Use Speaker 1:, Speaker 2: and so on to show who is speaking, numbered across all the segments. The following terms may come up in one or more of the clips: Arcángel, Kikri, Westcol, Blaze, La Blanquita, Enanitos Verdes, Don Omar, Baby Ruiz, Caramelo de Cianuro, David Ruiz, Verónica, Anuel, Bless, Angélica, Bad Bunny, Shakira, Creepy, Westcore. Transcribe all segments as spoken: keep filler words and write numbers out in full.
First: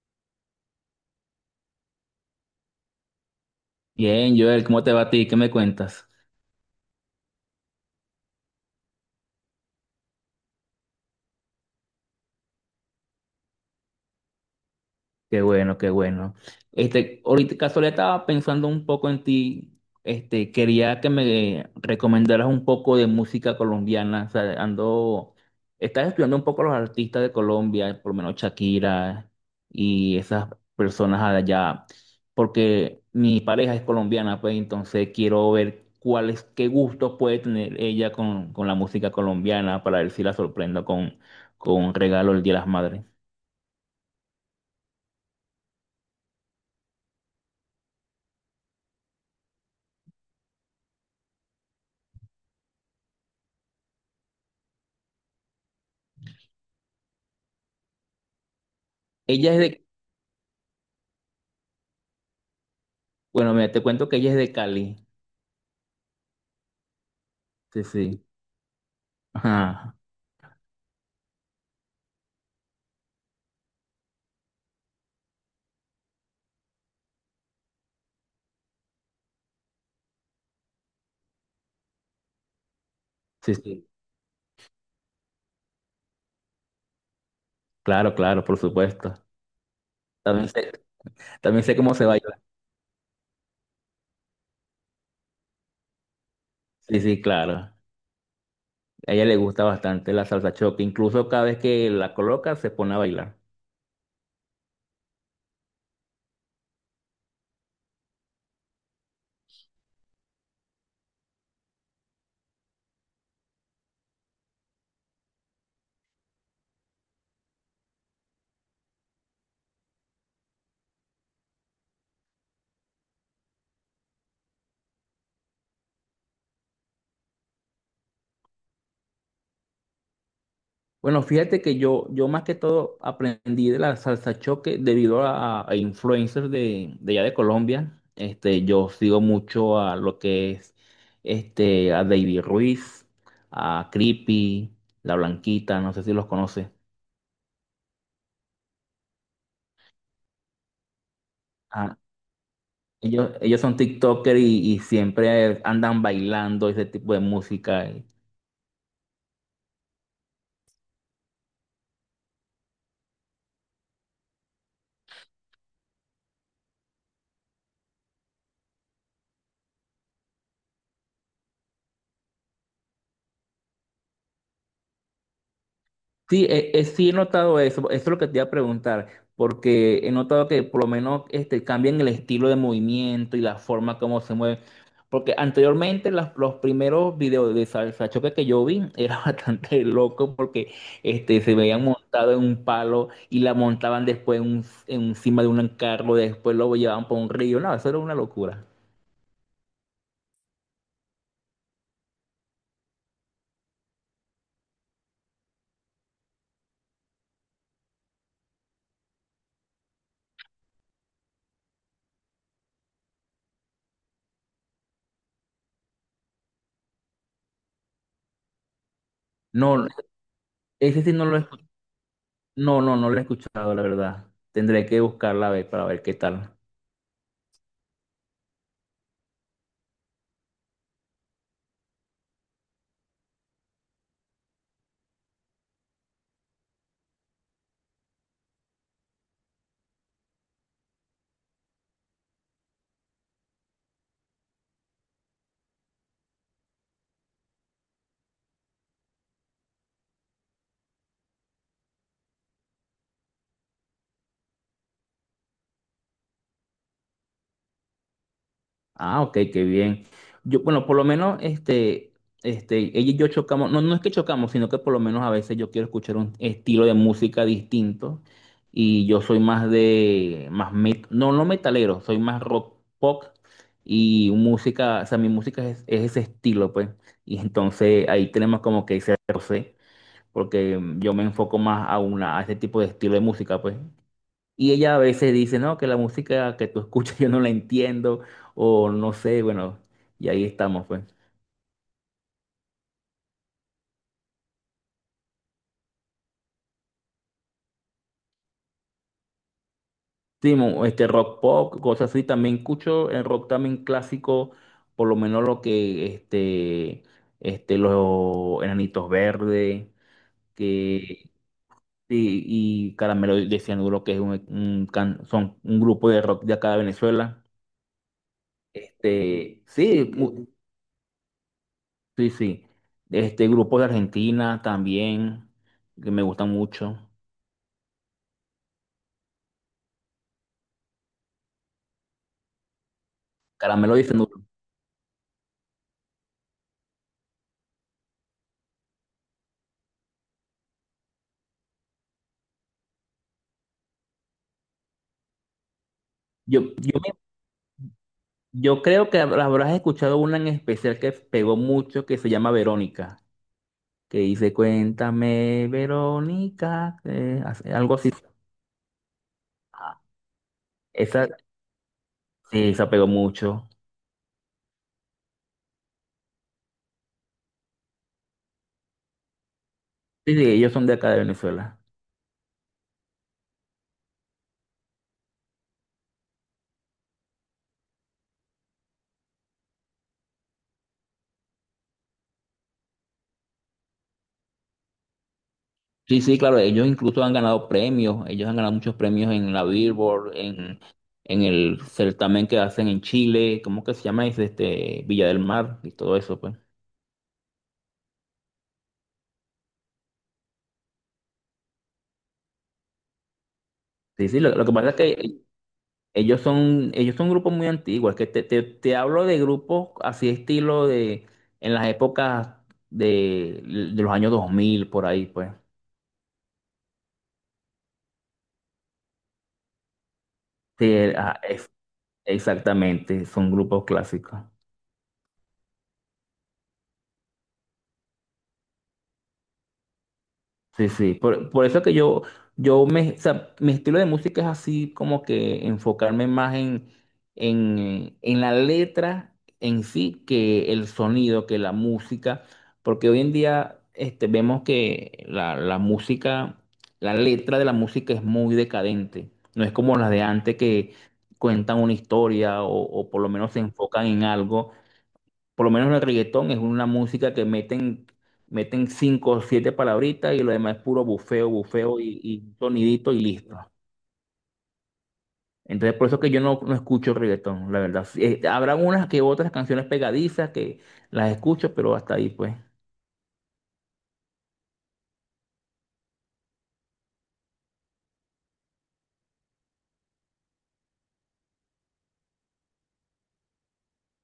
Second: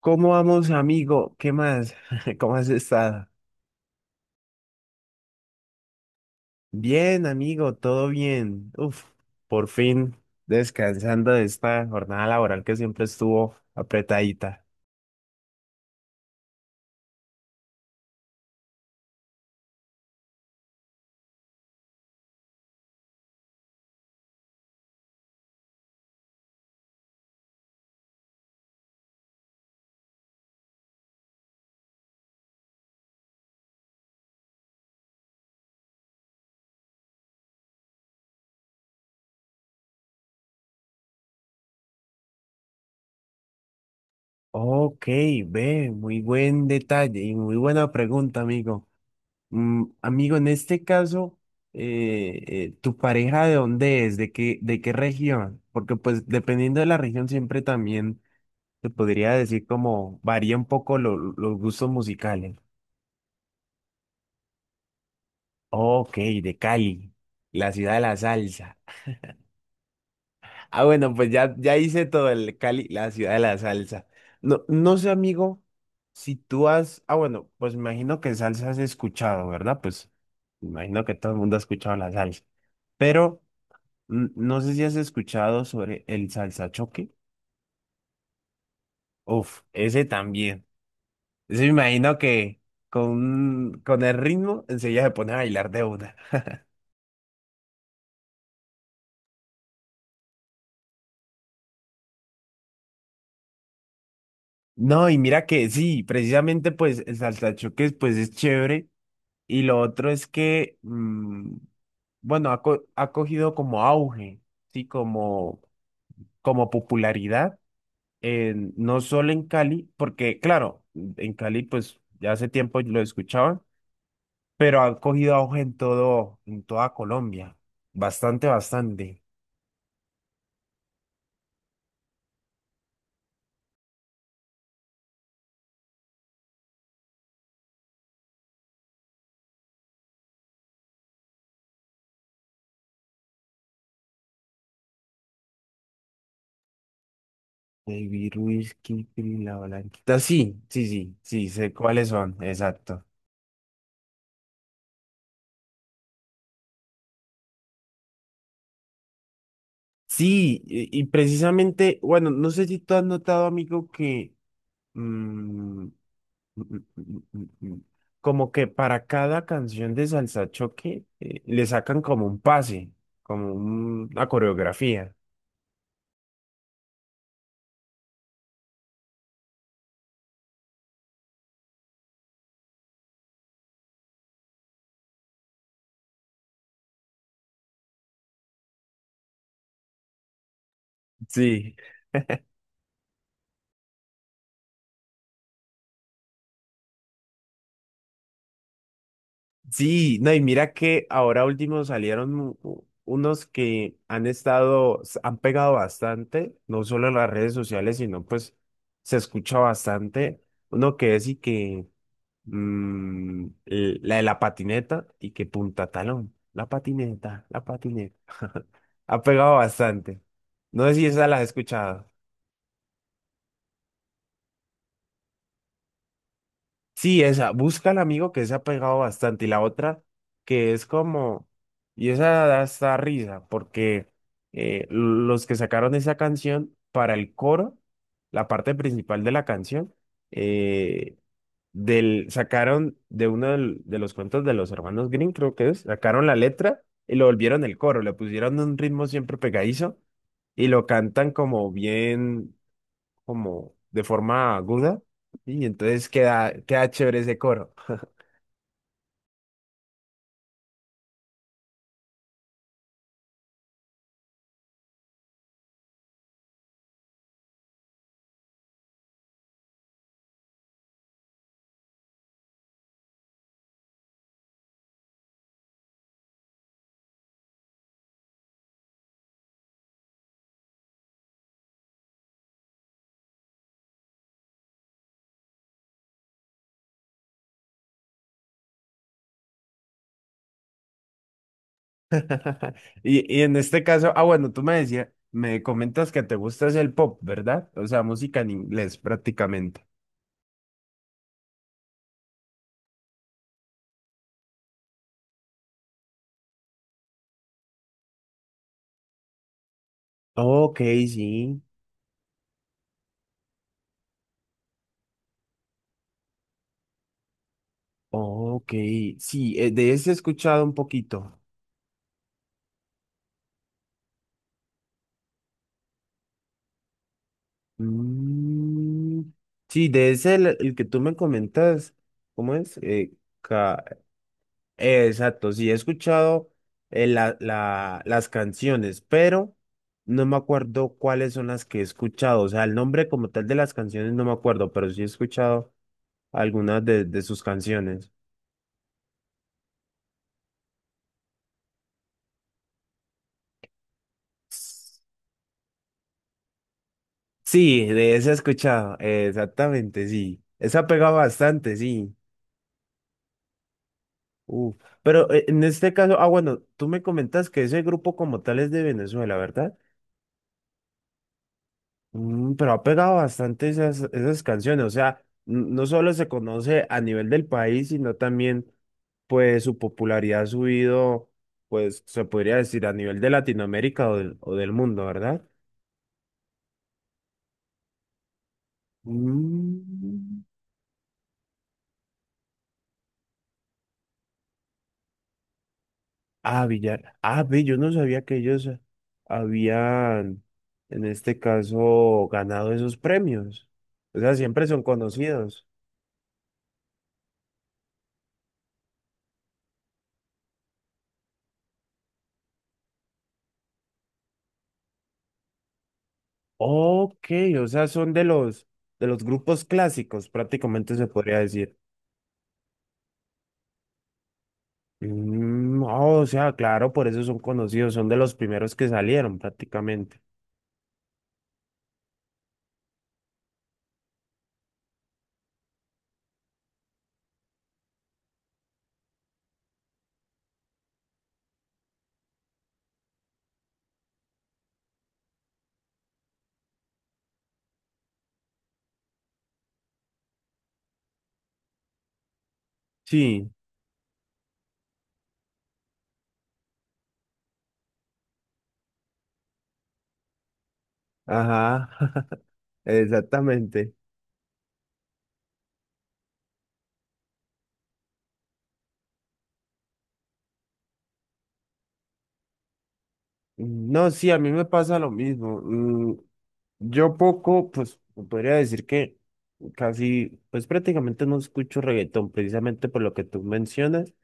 Speaker 1: ¿Cómo vamos, amigo? ¿Qué más? ¿Cómo has estado?
Speaker 2: Bien, Joel, ¿cómo te va a ti? ¿Qué me cuentas?
Speaker 1: Bien, amigo, todo bien. Uf, por fin descansando de esta jornada laboral que siempre estuvo apretadita.
Speaker 2: Qué bueno, qué bueno. Este, ahorita casualidad estaba pensando un poco en ti. Este, quería que me recomendaras un poco de música colombiana. O sea, ando, estás estudiando un poco los artistas de Colombia, por lo menos Shakira y esas personas allá, porque mi pareja es colombiana, pues entonces quiero ver cuáles, qué gustos puede tener ella con, con la música colombiana para ver si la sorprendo con, con un regalo el Día de las Madres.
Speaker 1: Ok, ve, muy buen detalle y muy buena pregunta, amigo. Mm, amigo, en este caso, eh, eh, ¿tu pareja de dónde es? ¿De qué, de qué región? Porque pues dependiendo de la región siempre también te podría
Speaker 2: Ella es
Speaker 1: decir
Speaker 2: de
Speaker 1: como varía un poco lo- los gustos musicales.
Speaker 2: Bueno, mira, te cuento que ella es de Cali.
Speaker 1: Ok, de Cali, la
Speaker 2: Sí,
Speaker 1: ciudad de la
Speaker 2: sí.
Speaker 1: salsa.
Speaker 2: Ajá.
Speaker 1: Ah, bueno, pues ya, ya hice todo el Cali, la ciudad de la salsa. No, no sé, amigo, si tú has... Ah, bueno, pues me imagino que salsa has escuchado, ¿verdad? Pues me imagino que todo el mundo ha escuchado la salsa. Pero
Speaker 2: Sí, sí.
Speaker 1: mm, no sé si has escuchado sobre el salsa choque.
Speaker 2: Claro, claro, por supuesto.
Speaker 1: Uf, ese
Speaker 2: También
Speaker 1: también.
Speaker 2: sé,
Speaker 1: Ese
Speaker 2: también
Speaker 1: me
Speaker 2: sé cómo se
Speaker 1: imagino
Speaker 2: baila.
Speaker 1: que con, con el ritmo enseguida se pone a bailar de una.
Speaker 2: Sí, sí, claro. A ella le gusta bastante la salsa choque. Incluso cada vez que la coloca se pone a bailar.
Speaker 1: No, y mira que sí, precisamente pues el saltachoques pues es chévere y lo otro es que, mm, bueno, ha, co- ha cogido como auge, sí, como, como popularidad, en- no solo en Cali, porque claro, en Cali pues ya hace tiempo lo escuchaban, pero ha cogido auge en todo, en toda Colombia, bastante, bastante.
Speaker 2: Bueno, fíjate que yo, yo más que todo aprendí de la salsa choque debido a, a influencers de, de allá de Colombia. Este, yo sigo mucho a lo que es este, a David Ruiz, a Creepy, La Blanquita, no sé si los conoces.
Speaker 1: Baby Ruiz, Kikri, La Blanquita, sí, sí, sí, sí, sé
Speaker 2: Ah,
Speaker 1: cuáles son, exacto.
Speaker 2: Ellos, ellos son TikTokers y, y siempre andan bailando ese tipo de música. eh.
Speaker 1: Sí, y y precisamente, bueno, no sé si tú has notado, amigo, que mm, mm, mm, mm, mm, mm, como que para cada canción de salsa choque eh, le sacan como un pase, como un- una coreografía.
Speaker 2: Sí, eh, eh, sí he notado eso. Eso es lo que te iba a preguntar, porque he notado que por lo menos este, cambian el estilo de movimiento y la forma como se mueven. Porque anteriormente las- los primeros videos de salsa choque que yo vi era bastante loco porque este, se
Speaker 1: Sí,
Speaker 2: veían montados en un palo y la montaban después en un- en encima de un carro, después lo llevaban por un río. No, eso era una locura.
Speaker 1: sí, no, y mira que ahora último salieron u- u- unos que han estado, s- han pegado bastante, no solo en las redes sociales, sino pues se escucha bastante. Uno que es y que Mm, eh, la de la patineta y que punta talón. La patineta, la patineta. Ha pegado
Speaker 2: No,
Speaker 1: bastante. No sé
Speaker 2: ese
Speaker 1: si
Speaker 2: sí no
Speaker 1: esa
Speaker 2: lo
Speaker 1: la has
Speaker 2: he
Speaker 1: escuchado.
Speaker 2: no, no no la he escuchado, la verdad. Tendré que buscarla a ver para ver qué tal.
Speaker 1: Sí, esa, busca al amigo que se ha pegado bastante. Y la otra, que es como, y esa da hasta risa, porque eh, los que sacaron esa canción para el coro, la parte principal de la canción, eh, del, sacaron de uno del- de los cuentos de los hermanos Green, creo que es, sacaron la letra y lo volvieron el coro, le pusieron un ritmo siempre pegadizo y lo cantan como bien como de forma aguda y entonces queda, queda chévere ese coro.
Speaker 2: Ah, ok, qué bien. Yo, bueno, por lo menos, este, este, ella y yo chocamos. No, no es que chocamos, sino que por lo menos a veces yo quiero escuchar un estilo de música distinto. Y yo soy más de, más met, no, no metalero, soy más rock pop. Y música, o sea, mi música es, es ese estilo, pues. Y entonces ahí tenemos como que ese roce, porque yo me enfoco más a una, a ese tipo de estilo de música, pues. Y ella a veces dice, no, que la música que tú escuchas yo no la entiendo, o no sé, bueno, y ahí estamos, pues.
Speaker 1: Y, y en este caso, ah, bueno, tú me decías, me comentas que te gusta es el pop, ¿verdad? O sea, música en inglés prácticamente.
Speaker 2: Sí, mo- este rock pop, cosas así, también escucho el rock también clásico, por lo menos lo que, este, este, los Enanitos Verdes,
Speaker 1: Ok,
Speaker 2: que,
Speaker 1: sí.
Speaker 2: sí, y Caramelo de Cianuro, que es un, un can- son un grupo de rock de acá de Venezuela.
Speaker 1: Ok, sí,
Speaker 2: Este,
Speaker 1: eh, de
Speaker 2: sí,
Speaker 1: ese he
Speaker 2: mu-
Speaker 1: escuchado un poquito.
Speaker 2: sí, sí, este grupo de Argentina también, que me gustan mucho.
Speaker 1: Mm, sí, de ese el, el que tú me comentas, ¿cómo es? Eh,
Speaker 2: Caramelo de Cianuro.
Speaker 1: Eh, Exacto, sí, he escuchado eh, la- la- las canciones, pero no me acuerdo cuáles son las que he escuchado. O sea, el nombre como tal de las canciones no me acuerdo, pero sí he escuchado
Speaker 2: Yo,
Speaker 1: algunas
Speaker 2: yo,
Speaker 1: de,
Speaker 2: me-
Speaker 1: de sus canciones.
Speaker 2: yo creo que hab- habrás escuchado una en especial que pegó mucho que se llama Verónica, que dice, cuéntame, Verónica, eh, hace-
Speaker 1: Sí,
Speaker 2: algo así.
Speaker 1: de esa he escuchado, eh,
Speaker 2: Ah,
Speaker 1: exactamente, sí. Esa pega
Speaker 2: Esa,
Speaker 1: bastante, sí.
Speaker 2: sí, esa pegó mucho.
Speaker 1: Uf. Pero eh, en este caso, ah, bueno, tú me comentas que ese grupo como tal es de Venezuela, ¿verdad?
Speaker 2: Sí, sí, ellos son de acá de Venezuela.
Speaker 1: Mm, pero ha pegado bastante esas, esas canciones, o sea, n- no solo se conoce a nivel del país, sino también, pues, su popularidad ha subido, pues, se podría decir a nivel de Latinoamérica o del, o del mundo, ¿verdad?
Speaker 2: Sí, sí, claro, ellos incluso han ganado premios, ellos han ganado muchos premios en la Billboard,
Speaker 1: Mm.
Speaker 2: en, en el certamen que hacen en Chile, ¿cómo que se llama? Es este, Villa del Mar y todo eso, pues.
Speaker 1: Ah, Villar. Ah, ve, yo no sabía que ellos habían, en este caso, ganado esos premios. O
Speaker 2: Sí,
Speaker 1: sea,
Speaker 2: sí, lo, lo
Speaker 1: siempre
Speaker 2: que
Speaker 1: son
Speaker 2: pasa es que
Speaker 1: conocidos.
Speaker 2: Ellos son, ellos son grupos muy antiguos, es que te, te, te hablo de grupos así estilo de en las épocas de, de los años dos mil por ahí, pues.
Speaker 1: Ok, o sea, son de los, de los grupos clásicos,
Speaker 2: Sí,
Speaker 1: prácticamente se
Speaker 2: eh,
Speaker 1: podría
Speaker 2: ah, es-
Speaker 1: decir.
Speaker 2: exactamente, son grupos clásicos.
Speaker 1: Mm, oh, o sea, claro, por eso son conocidos, son de los primeros que salieron prácticamente.
Speaker 2: Sí, sí, por, por eso que yo, yo me, o sea, mi estilo de música es así como que enfocarme más en, en, en la letra en sí que el sonido, que la música, porque hoy en día este, vemos que la, la música, la letra de la música es muy decadente, no es como las de antes que cuentan una historia o, o por lo
Speaker 1: Sí,
Speaker 2: menos se enfocan en algo. Por lo menos el reggaetón es una música que meten, meten cinco o siete palabritas y lo demás es puro bufeo,
Speaker 1: ajá,
Speaker 2: bufeo y, y sonidito y listo.
Speaker 1: exactamente.
Speaker 2: Entonces por eso que yo no, no escucho reggaetón, la verdad. Sí, eh, habrán unas que otras canciones pegadizas que las escucho, pero hasta ahí pues.
Speaker 1: No, sí, a mí me pasa lo mismo. Mm, yo poco, pues podría decir que casi, pues prácticamente no escucho reggaetón, precisamente por lo que tú mencionas.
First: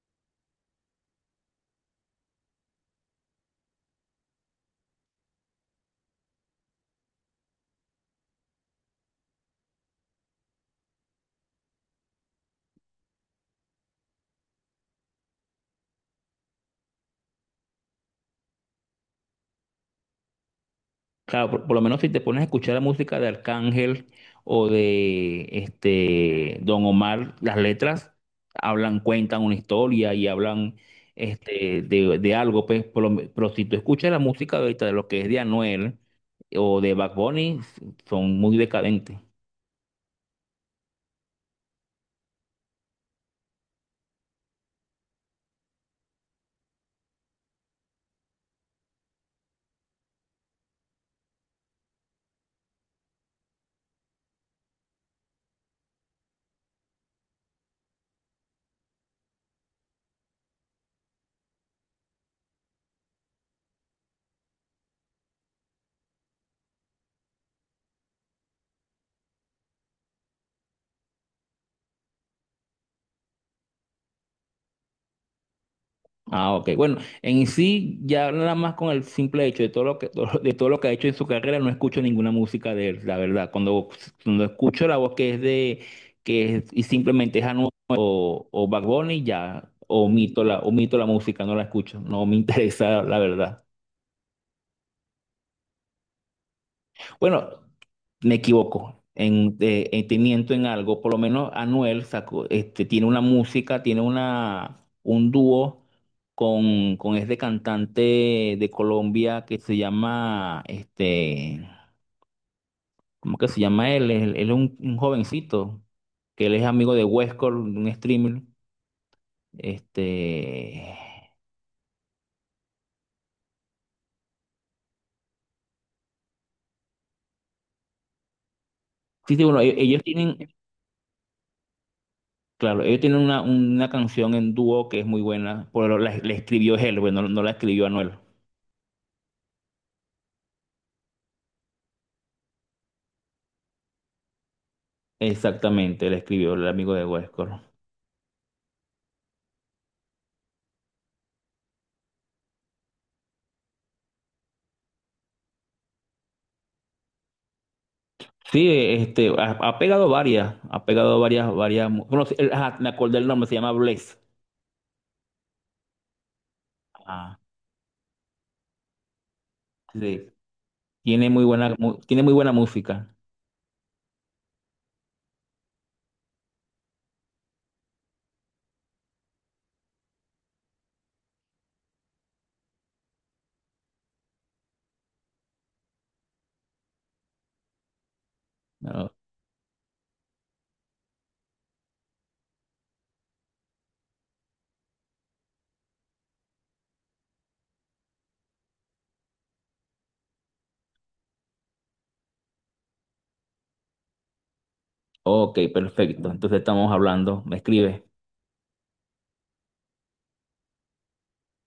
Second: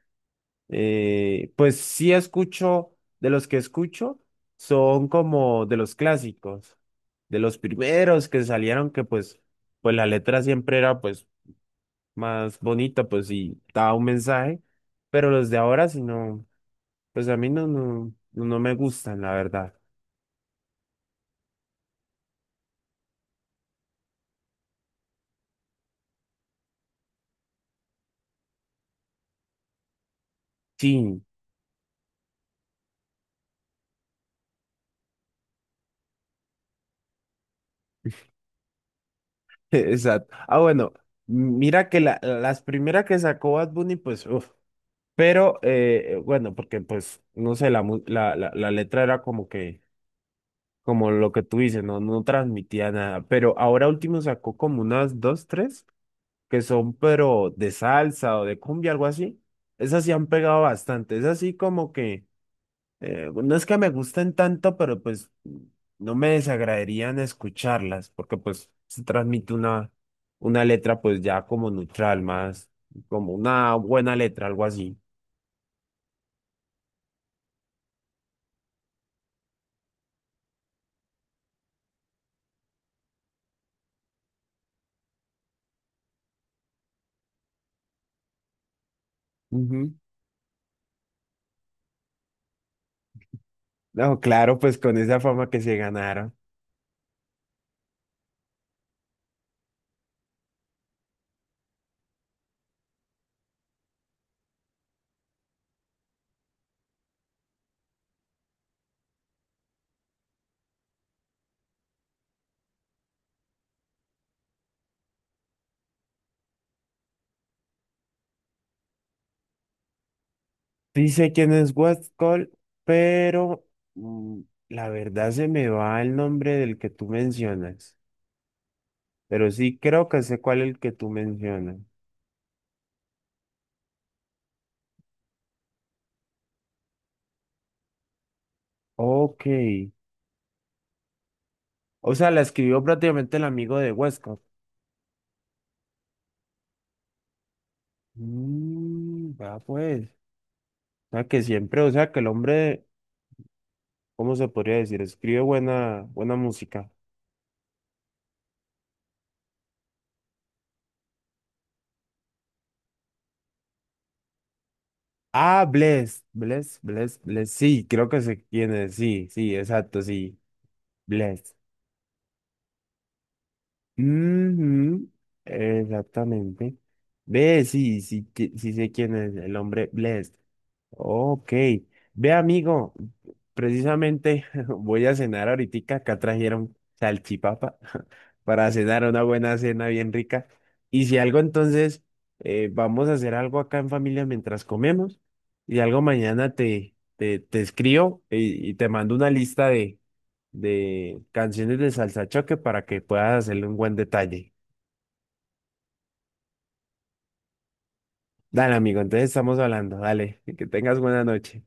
Speaker 1: Eh, pues sí escucho, de los que escucho, son como de los clásicos, de los primeros que salieron, que pues, pues la letra siempre era pues más bonita, pues y daba un mensaje, pero los de ahora sí no, pues a mí no, no, no no me gustan, la verdad.
Speaker 2: Claro, por, por lo menos si te pones a escuchar la música de Arcángel o de este Don Omar, las letras hablan, cuentan una historia y hablan
Speaker 1: Sí,
Speaker 2: este, de, de algo, pues. Por lo me- pero si tú escuchas la música ahorita de lo que es de Anuel o de Bad Bunny, son muy decadentes.
Speaker 1: exacto. Ah, bueno, mira que la, las primeras que sacó Bad Bunny, pues, uff, pero eh, bueno, porque pues, no sé, la, mu- la, la la letra era como que como lo que tú dices, no, no transmitía nada, pero ahora último sacó como unas dos, tres, que son pero de salsa o de cumbia, algo así. Esas sí han pegado bastante, es así como que, eh, no es que me gusten tanto, pero pues no me desagradarían escucharlas, porque pues se transmite una, una letra pues ya como neutral, más como una buena letra, algo así.
Speaker 2: Ah, ok. Bueno, en sí, ya nada más con el simple hecho de todo lo que, de todo lo que ha hecho en su carrera, no escucho ninguna música de él, la verdad. Cuando, cuando escucho la voz que es de, que es, y simplemente es Anuel o, o Bad Bunny, ya
Speaker 1: Ujú.
Speaker 2: omito la, omito la música, no la escucho, no me interesa, la verdad.
Speaker 1: No, claro, pues con esa fama que se ganaron.
Speaker 2: Bueno, me equivoco en, eh, eh, te miento en algo. Por lo menos Anuel sacó, este, tiene una música, tiene una, un dúo con, con este cantante de Colombia que se llama, este, ¿cómo que se llama él? Él, él es un, un jovencito, que él es amigo de Westcore, un streamer. Este,
Speaker 1: Sí sé quién es Westcol, pero mm, la verdad se me va el nombre del que tú mencionas.
Speaker 2: sí, sí,
Speaker 1: Pero
Speaker 2: bueno, e-
Speaker 1: sí
Speaker 2: ellos
Speaker 1: creo que
Speaker 2: tienen,
Speaker 1: sé cuál es el que tú mencionas.
Speaker 2: claro, ellos tienen una, una canción en dúo que es muy buena, pero la, la escribió él, bueno, no no la escribió Anuel.
Speaker 1: Ok. O sea, la escribió prácticamente el amigo de Westcol.
Speaker 2: Exactamente, le escribió el amigo de Westcor.
Speaker 1: Mm, va pues. O sea, que siempre, o sea, que el hombre, ¿cómo se podría decir? Escribe buena, buena música.
Speaker 2: Sí, este, ha, ha pegado varias, ha pegado varias, varias. mu- Bueno, sí, el- ajá, me acordé el nombre, se llama Blaze.
Speaker 1: Ah, Bless, Bless, Bless,
Speaker 2: Ah,
Speaker 1: Bless. Sí, creo que sé quién es. Sí, sí, exacto,
Speaker 2: sí.
Speaker 1: sí.
Speaker 2: Tiene muy
Speaker 1: Bless.
Speaker 2: buena, mu- tiene muy buena música.
Speaker 1: Ujú, exactamente. Ve, sí, sí, que- sí sé quién es el hombre Blessed. Ok. Ve, amigo, precisamente voy a cenar ahorita. Acá trajeron salchipapa para cenar
Speaker 2: Ah,
Speaker 1: una buena cena bien rica. Y si algo, entonces, eh, vamos a hacer algo acá en familia mientras comemos. Y algo mañana te, te, te escribo y, y te mando una lista de de canciones de salsa choque para que puedas hacerle un buen detalle.
Speaker 2: Ok, perfecto. Entonces estamos hablando. Me escribe.
Speaker 1: Dale, amigo, entonces estamos hablando. Dale, que tengas buena noche.